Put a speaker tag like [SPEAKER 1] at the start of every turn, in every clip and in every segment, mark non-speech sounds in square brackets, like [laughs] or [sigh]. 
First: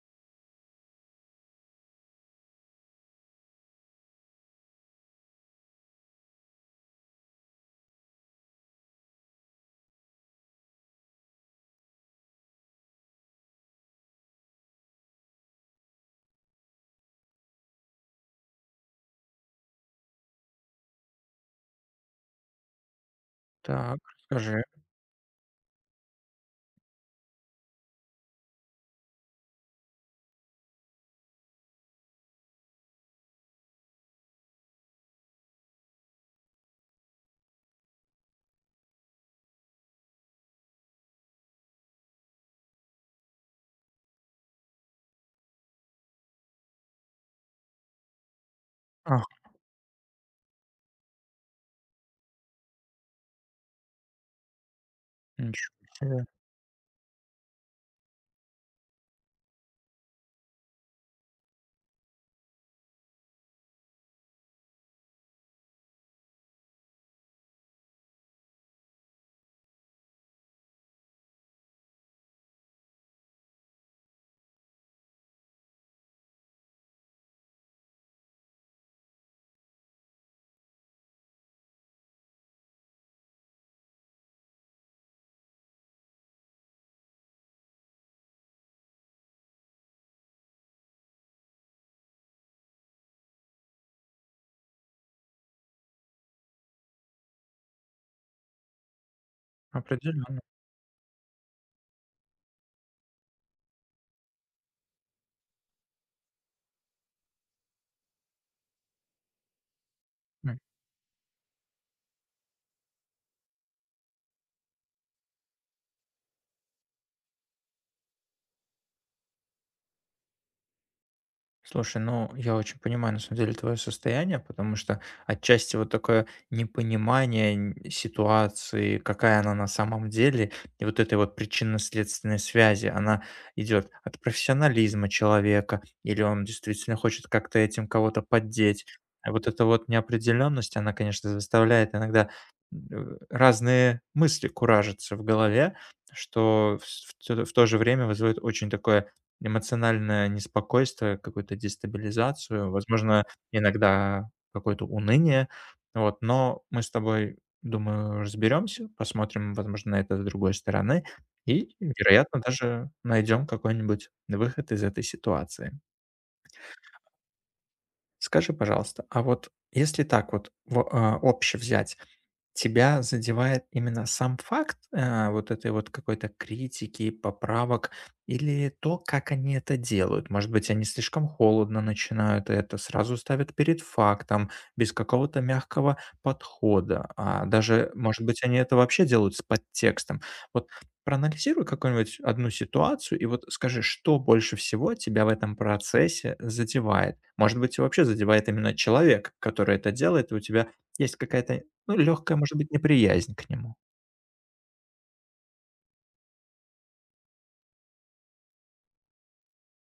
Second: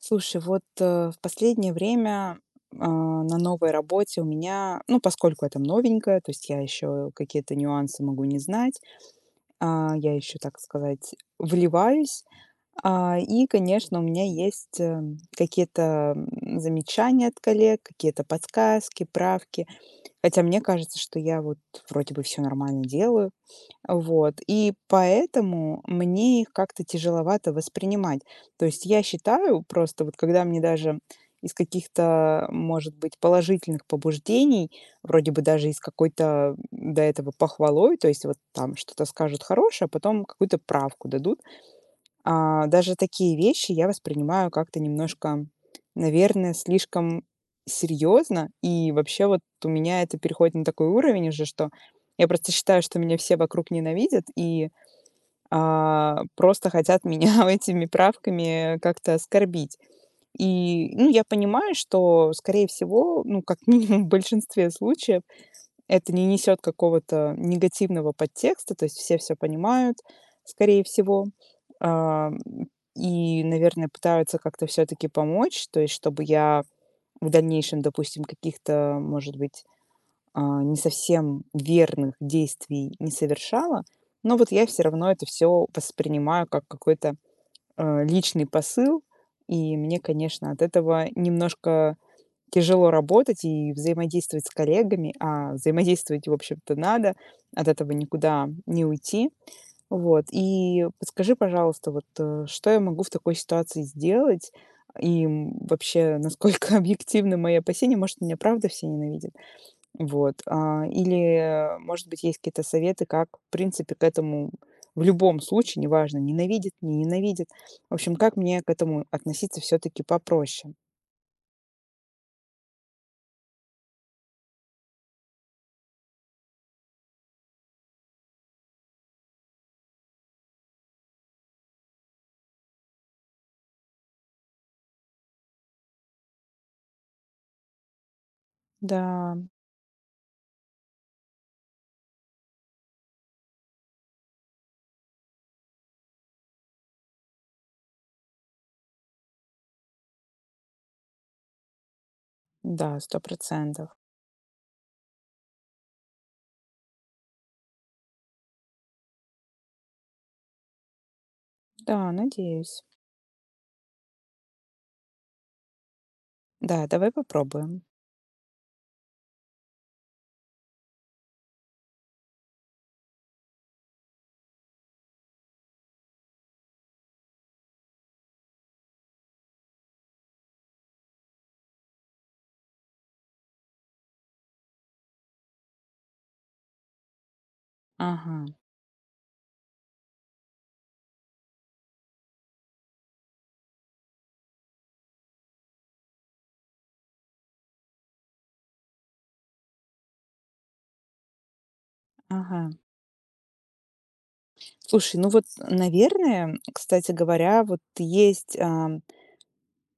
[SPEAKER 1] Слушай, вот, в последнее время, а, на новой работе у меня, ну, поскольку это новенькое, то есть я еще какие-то нюансы могу не знать, я еще, так сказать, вливаюсь. И, конечно, у меня есть, какие-то, замечания от коллег, какие-то подсказки, правки. Хотя мне кажется, что я вот вроде бы все нормально делаю.
[SPEAKER 2] Так,
[SPEAKER 1] Вот.
[SPEAKER 2] расскажи.
[SPEAKER 1] И поэтому мне их как-то тяжеловато воспринимать. То есть я считаю просто, вот когда мне даже из каких-то, может быть, положительных побуждений, вроде бы даже из какой-то до этого похвалой, то есть вот там что-то скажут хорошее, а потом какую-то правку дадут, даже такие вещи я воспринимаю как-то немножко, наверное, слишком серьезно. И
[SPEAKER 2] Ах,
[SPEAKER 1] вообще вот у меня это переходит на такой уровень уже, что я просто считаю, что меня все вокруг ненавидят и
[SPEAKER 2] ничего себе.
[SPEAKER 1] просто хотят меня [laughs] этими правками как-то оскорбить. И, ну, я понимаю, что, скорее всего, ну, как минимум в большинстве случаев это не несет какого-то негативного подтекста, то есть все все понимают, скорее всего. Ам, и, наверное, пытаются как-то все таки помочь, то есть чтобы я в дальнейшем, допустим, каких-то, может быть, не совсем верных действий не совершала, но вот я все равно это все воспринимаю как какой-то, личный посыл, и мне, конечно, от этого немножко тяжело работать и взаимодействовать с коллегами, а взаимодействовать, в общем-то, надо, от этого никуда не уйти. Вот.
[SPEAKER 2] Определенно.
[SPEAKER 1] И подскажи, пожалуйста, вот, что я могу в такой ситуации сделать? И вообще, насколько [laughs] объективны мои опасения, может, меня правда все ненавидят. Вот. Или, может быть, есть какие-то советы, как, в принципе, к этому в любом случае, неважно, ненавидит, не ненавидит. В общем, как мне к этому относиться все-таки попроще?
[SPEAKER 2] Слушай, ну, я очень понимаю, на самом деле, твое состояние, потому что отчасти вот такое непонимание ситуации, какая она на самом деле, и вот этой вот причинно-следственной связи, она идет от профессионализма человека, или он действительно хочет как-то этим кого-то поддеть. А
[SPEAKER 1] Да,
[SPEAKER 2] вот эта вот неопределенность, она, конечно, заставляет иногда разные мысли куражиться в голове, что в то же время вызывает очень такое эмоциональное неспокойство, какую-то дестабилизацию,
[SPEAKER 1] да, сто
[SPEAKER 2] возможно,
[SPEAKER 1] процентов.
[SPEAKER 2] иногда какое-то уныние. Вот, но мы с тобой, думаю, разберемся, посмотрим, возможно, на это с другой стороны и,
[SPEAKER 1] Да,
[SPEAKER 2] вероятно,
[SPEAKER 1] надеюсь.
[SPEAKER 2] даже найдем какой-нибудь выход из этой ситуации.
[SPEAKER 1] Да, давай попробуем.
[SPEAKER 2] Скажи, пожалуйста, а вот если так вот обще взять, тебя задевает именно сам факт, вот этой вот какой-то критики, поправок или то, как они это делают? Может быть, они слишком холодно начинают это, сразу ставят перед фактом, без какого-то мягкого подхода. А даже, может быть,
[SPEAKER 1] Ага,
[SPEAKER 2] они это вообще делают с подтекстом. Вот проанализируй какую-нибудь одну ситуацию и вот скажи, что больше всего тебя в этом процессе задевает. Может быть, вообще задевает именно человек, который это делает, и у тебя есть какая-то ну, легкая, может
[SPEAKER 1] ага.
[SPEAKER 2] быть, неприязнь к нему.
[SPEAKER 1] Слушай, ну вот, наверное, кстати говоря, вот есть,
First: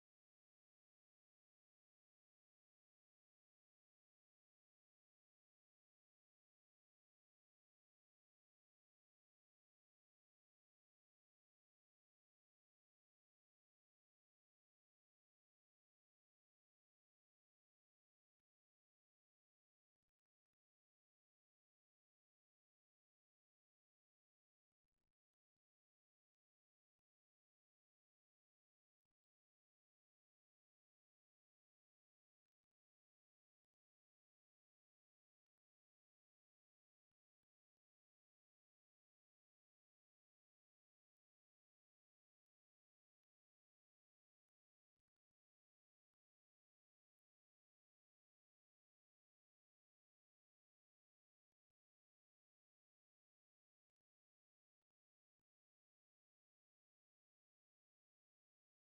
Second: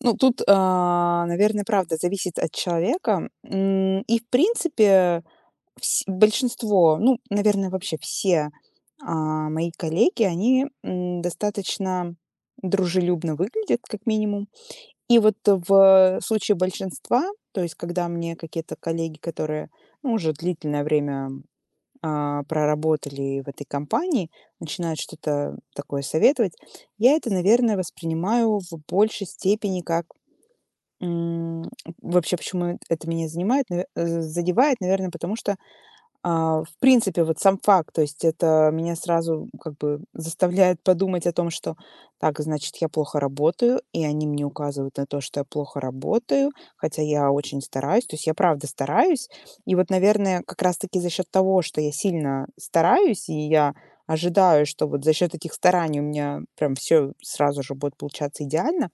[SPEAKER 1] ну тут, наверное, правда зависит от человека. И в принципе вс большинство, ну, наверное, вообще все, мои коллеги, они, достаточно дружелюбно выглядят, как минимум. И вот в случае большинства, то есть когда мне какие-то коллеги, которые, ну, уже длительное время проработали в этой компании, начинают что-то такое советовать, я это, наверное, воспринимаю в большей степени как м, вообще, почему это меня занимает, задевает, наверное, потому что в принципе, вот сам факт, то есть это меня сразу как бы заставляет подумать о том, что так, значит, я плохо работаю, и они мне указывают на то, что я плохо работаю, хотя я очень стараюсь, то есть я правда стараюсь. И вот, наверное, как раз-таки за счет того, что я сильно стараюсь, и я ожидаю, что вот за счет этих стараний у меня прям все сразу же будет получаться идеально,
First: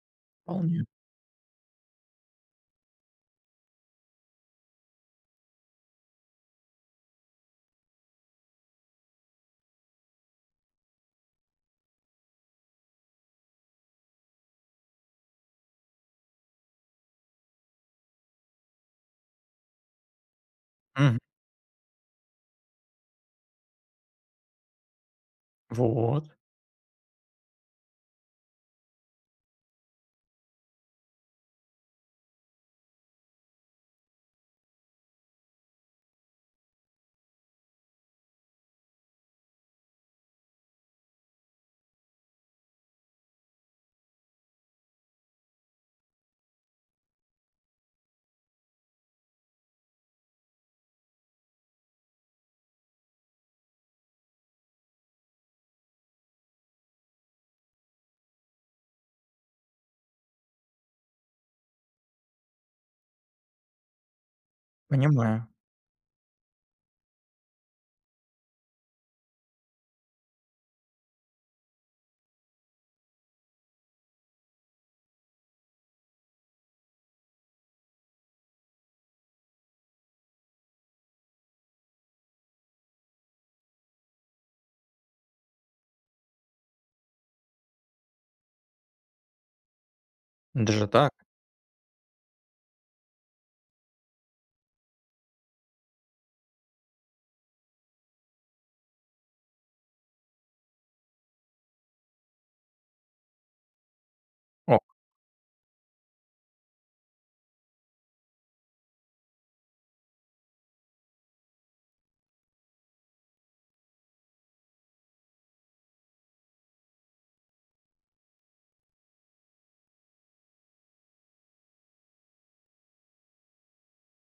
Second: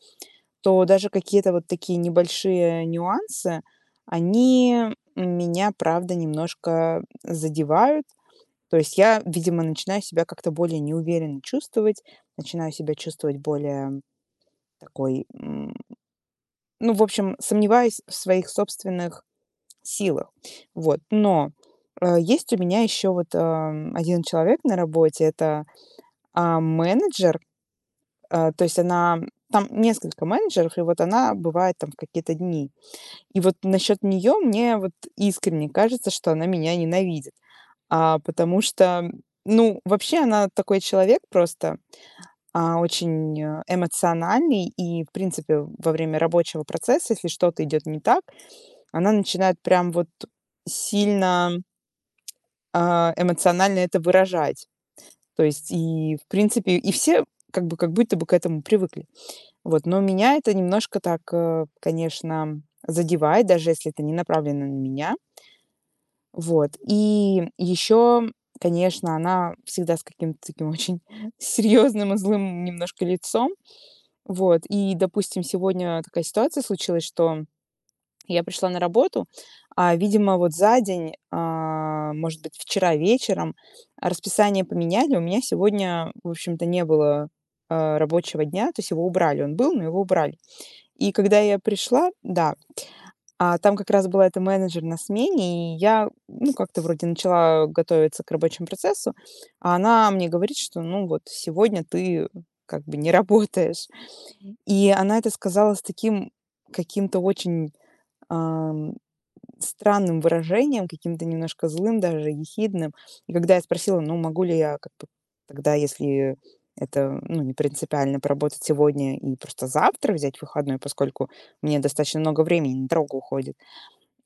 [SPEAKER 1] то
[SPEAKER 2] Вполне.
[SPEAKER 1] даже какие-то вот такие небольшие нюансы, они меня, правда, немножко задевают. То есть я, видимо, начинаю себя как-то более неуверенно чувствовать, начинаю себя чувствовать более такой, ну, в общем, сомневаюсь в своих собственных силах. Вот.
[SPEAKER 2] Мгм.
[SPEAKER 1] Но есть у меня еще вот один человек на работе, это
[SPEAKER 2] Вот,
[SPEAKER 1] менеджер, то есть она, там несколько менеджеров, и вот она бывает там в какие-то дни. И вот насчет нее мне вот искренне кажется, что она меня ненавидит. Потому что, ну, вообще она такой человек просто, очень, эмоциональный. И, в принципе, во время рабочего процесса, если что-то идет не так, она начинает прям вот сильно, эмоционально это выражать. То есть и, в принципе, и все как бы как будто бы к этому привыкли. Вот, но меня это немножко так, конечно, задевает, даже если это не направлено на меня.
[SPEAKER 2] понимаю.
[SPEAKER 1] Вот. И еще, конечно, она всегда с каким-то таким очень [laughs] серьезным и злым немножко лицом. Вот. И, допустим, сегодня такая ситуация случилась, что я пришла на работу, видимо, вот за день, может быть, вчера вечером расписание поменяли. У меня сегодня, в общем-то, не было рабочего дня, то есть его убрали. Он был, но его убрали.
[SPEAKER 2] Даже
[SPEAKER 1] И
[SPEAKER 2] так?
[SPEAKER 1] когда я пришла, да, а там как раз была эта менеджер на смене, и я, ну, как-то вроде начала готовиться к рабочему процессу, а она мне говорит, что, ну, вот сегодня ты как бы не работаешь. И она это сказала с таким каким-то очень ам, странным выражением, каким-то немножко злым, даже ехидным. И когда я спросила, ну, могу ли я как бы тогда, если это, ну, не принципиально, поработать сегодня и просто завтра взять выходной, поскольку мне достаточно много времени на дорогу уходит,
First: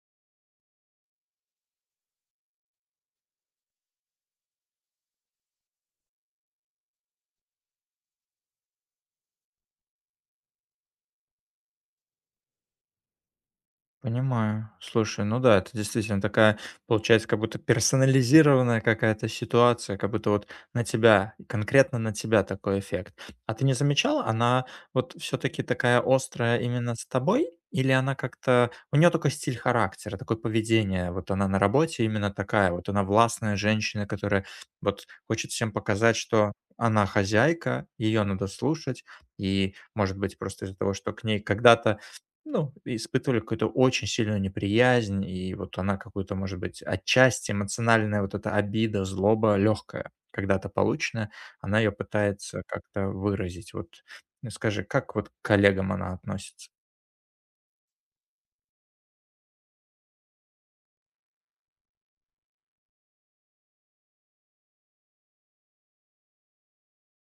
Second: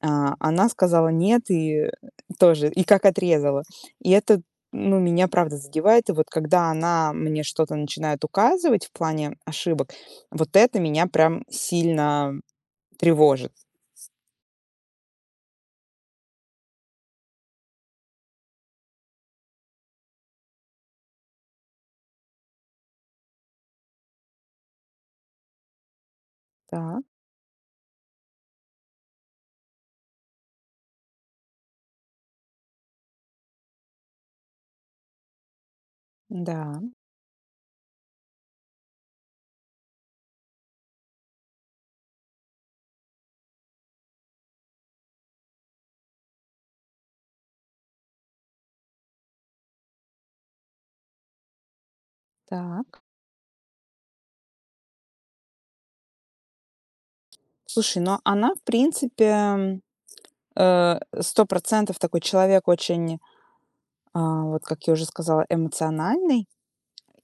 [SPEAKER 1] она сказала нет и тоже, и как отрезала. И это, ну, меня правда задевает. И вот когда она мне что-то начинает указывать в плане ошибок, вот это меня прям сильно тревожит.
[SPEAKER 2] Понимаю. Слушай, ну да, это действительно такая, получается, как будто персонализированная какая-то ситуация, как будто вот на тебя, конкретно на тебя такой эффект. А ты не замечала, она вот все-таки такая острая именно
[SPEAKER 1] Так,
[SPEAKER 2] с тобой? Или она как-то... У нее такой стиль характера, такое поведение. Вот она на работе именно такая. Вот она властная женщина, которая вот хочет всем показать, что
[SPEAKER 1] да,
[SPEAKER 2] она хозяйка, ее надо слушать. И, может быть, просто из-за того, что к ней когда-то ну, испытывали какую-то очень сильную неприязнь, и вот она какую-то, может быть, отчасти эмоциональная вот эта обида, злоба легкая, когда-то полученная, она ее пытается
[SPEAKER 1] так.
[SPEAKER 2] как-то выразить. Вот ну, скажи, как вот к коллегам она относится?
[SPEAKER 1] Слушай, но она, в принципе, 100% такой человек очень, вот как я уже сказала, эмоциональный.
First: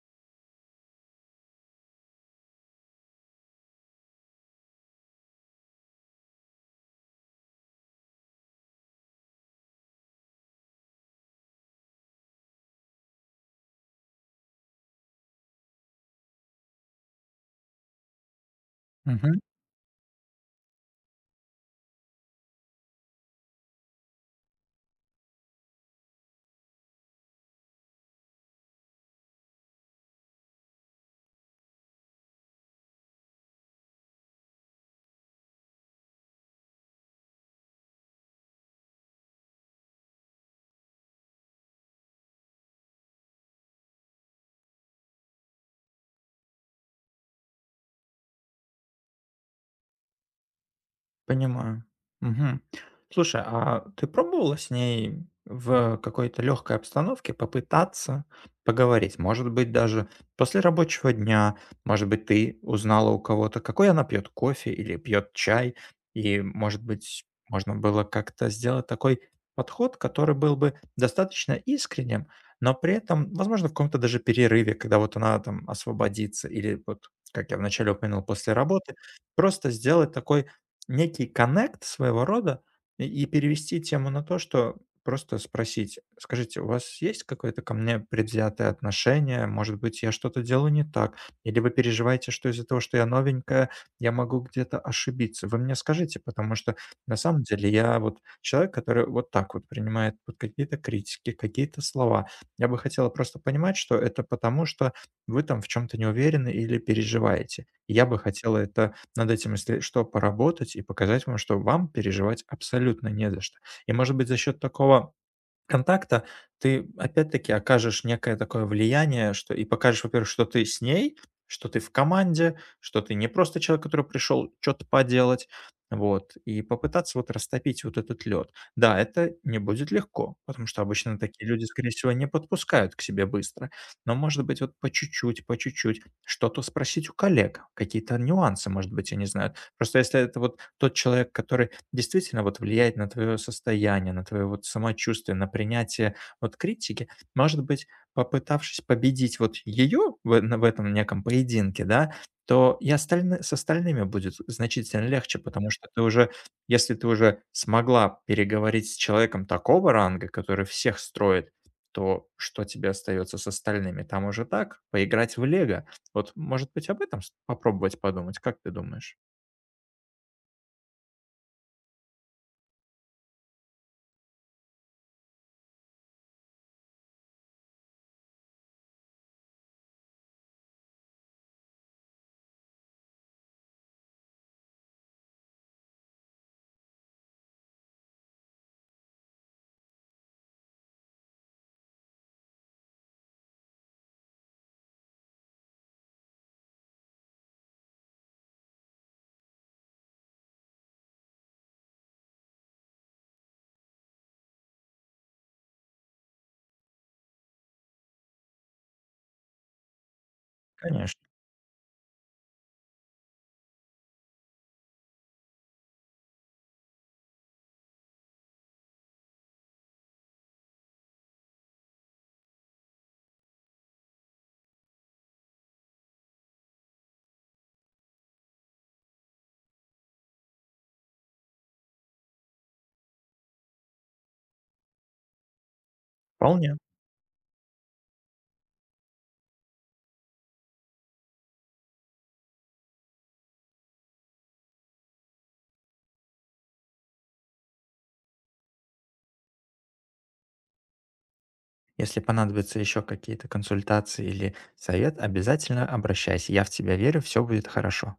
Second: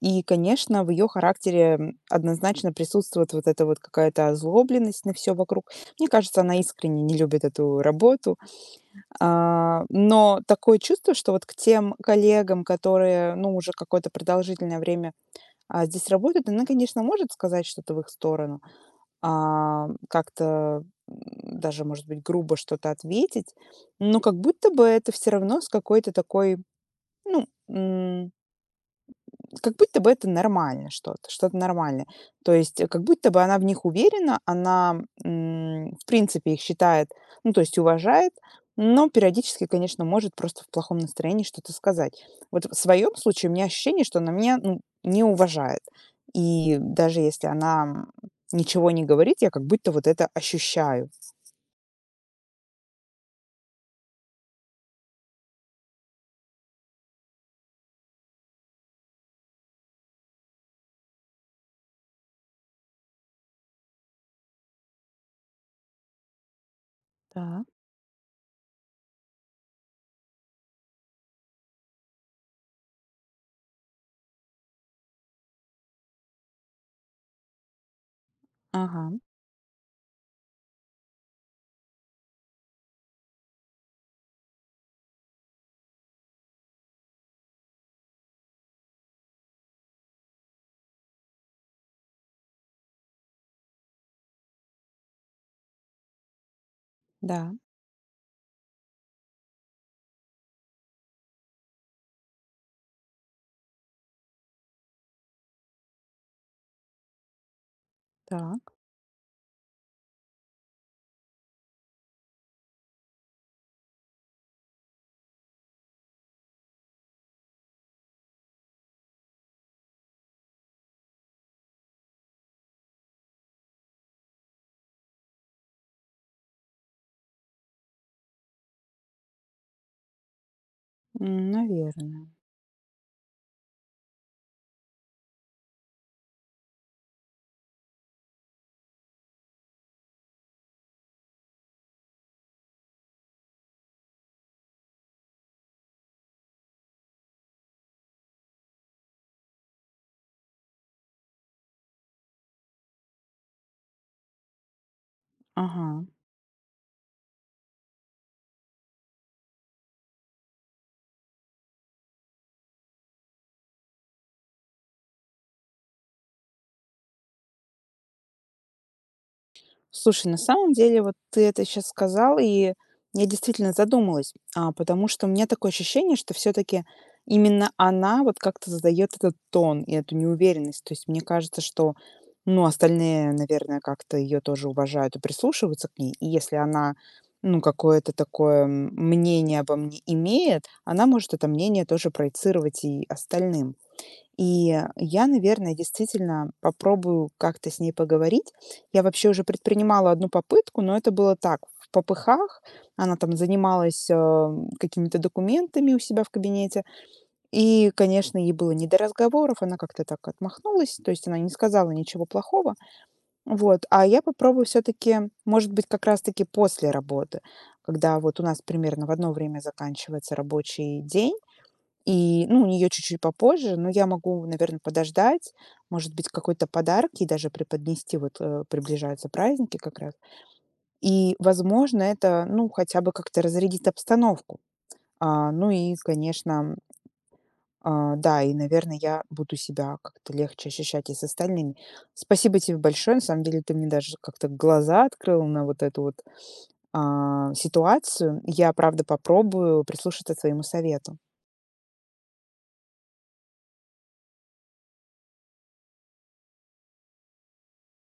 [SPEAKER 1] И, конечно, в ее характере, однозначно присутствует вот эта вот какая-то озлобленность на все вокруг. Мне кажется, она искренне не любит эту работу. Но такое чувство, что вот к тем коллегам, которые, ну, уже какое-то продолжительное время, здесь работают, она, конечно, может сказать что-то в их сторону, как-то, даже, может быть, грубо что-то ответить, но как будто бы это все равно с какой-то такой, ну, как будто бы это нормально что-то, что-то нормальное. То есть, как будто бы она в них уверена, она, в принципе, их считает, ну, то есть уважает, но периодически, конечно, может просто в плохом настроении что-то сказать. Вот в своем случае у меня ощущение, что она меня, ну, не уважает. И даже если она, ничего не говорит, я как будто вот это ощущаю.
[SPEAKER 2] Понимаю. Мгм. Слушай, а ты пробовала с ней в какой-то легкой обстановке попытаться поговорить? Может быть, даже после рабочего дня, может быть, ты узнала у кого-то, какой она пьет кофе или пьет чай, и, может быть,
[SPEAKER 1] Так.
[SPEAKER 2] можно было как-то сделать такой подход, который был бы достаточно искренним, но при этом, возможно, в каком-то даже перерыве, когда вот она там освободится, или вот, как я вначале упомянул, после работы,
[SPEAKER 1] Ага,
[SPEAKER 2] просто сделать такой некий коннект своего рода и перевести тему на то, что просто спросить: "Скажите, у вас есть какое-то ко мне предвзятое отношение? Может быть, я что-то делаю не так? Или вы переживаете, что из-за того, что я новенькая, я могу где-то ошибиться? Вы мне скажите, потому что на самом
[SPEAKER 1] да,
[SPEAKER 2] деле я вот человек, который вот так вот принимает вот какие-то критики, какие-то слова. Я бы хотела просто понимать, что это потому, что вы там в чем то не уверены или переживаете. Я бы хотела
[SPEAKER 1] так,
[SPEAKER 2] это над этим, если что, поработать и показать вам, что вам переживать абсолютно не за что. И, может быть, за счет такого контакта, ты опять-таки окажешь некое такое влияние, что и покажешь, во-первых, что ты с ней, что ты в команде, что ты не просто человек, который пришел что-то поделать, вот, и попытаться вот растопить вот этот лед. Да, это не будет легко, потому что обычно такие люди, скорее всего, не
[SPEAKER 1] наверное.
[SPEAKER 2] подпускают к себе быстро, но, может быть, вот по чуть-чуть что-то спросить у коллег, какие-то нюансы, может быть, они знают. Просто если это вот тот человек, который действительно вот влияет на твое состояние, на твое вот самочувствие, на принятие вот критики. Может быть, попытавшись победить вот ее в этом неком поединке, да, то и с остальными будет значительно легче, потому
[SPEAKER 1] Ага.
[SPEAKER 2] что ты уже, если ты уже смогла переговорить с человеком такого ранга, который всех строит, то что тебе остается с остальными? Там уже так, поиграть в лего. Вот, может быть, об этом попробовать подумать, как ты думаешь?
[SPEAKER 1] Слушай, на самом деле, вот ты это сейчас сказал, и я действительно задумалась, потому что у меня такое ощущение, что все-таки именно она вот как-то задает этот тон и эту неуверенность. То есть мне кажется, что, ну, остальные, наверное, как-то ее тоже уважают и прислушиваются к ней. И если она, ну, какое-то такое мнение обо мне имеет, она может это мнение тоже проецировать и остальным. И я, наверное, действительно попробую как-то с ней поговорить. Я вообще уже предпринимала одну попытку, но это было так, в попыхах. Она там занималась, какими-то документами у себя в кабинете. И, конечно, ей было не до разговоров. Она как-то так отмахнулась, то
[SPEAKER 2] Конечно,
[SPEAKER 1] есть она не сказала ничего плохого. Вот, а я попробую все таки может быть, как раз таки после работы, когда вот у нас примерно в одно время заканчивается рабочий день. И, ну, у нее чуть-чуть попозже, но я могу, наверное, подождать, может быть, какой-то подарок и даже преподнести, вот, приближаются праздники как раз. И, возможно, это, ну, хотя бы как-то разрядит обстановку. Ну и, конечно,
[SPEAKER 2] вполне.
[SPEAKER 1] да, и, наверное, я буду себя как-то легче ощущать и с остальными. Спасибо тебе большое, на самом деле ты мне даже как-то глаза открыл на вот эту вот, ситуацию. Я, правда, попробую прислушаться к своему совету.
[SPEAKER 2] Если понадобятся еще какие-то консультации или совет, обязательно обращайся. Я в тебя верю, все будет хорошо.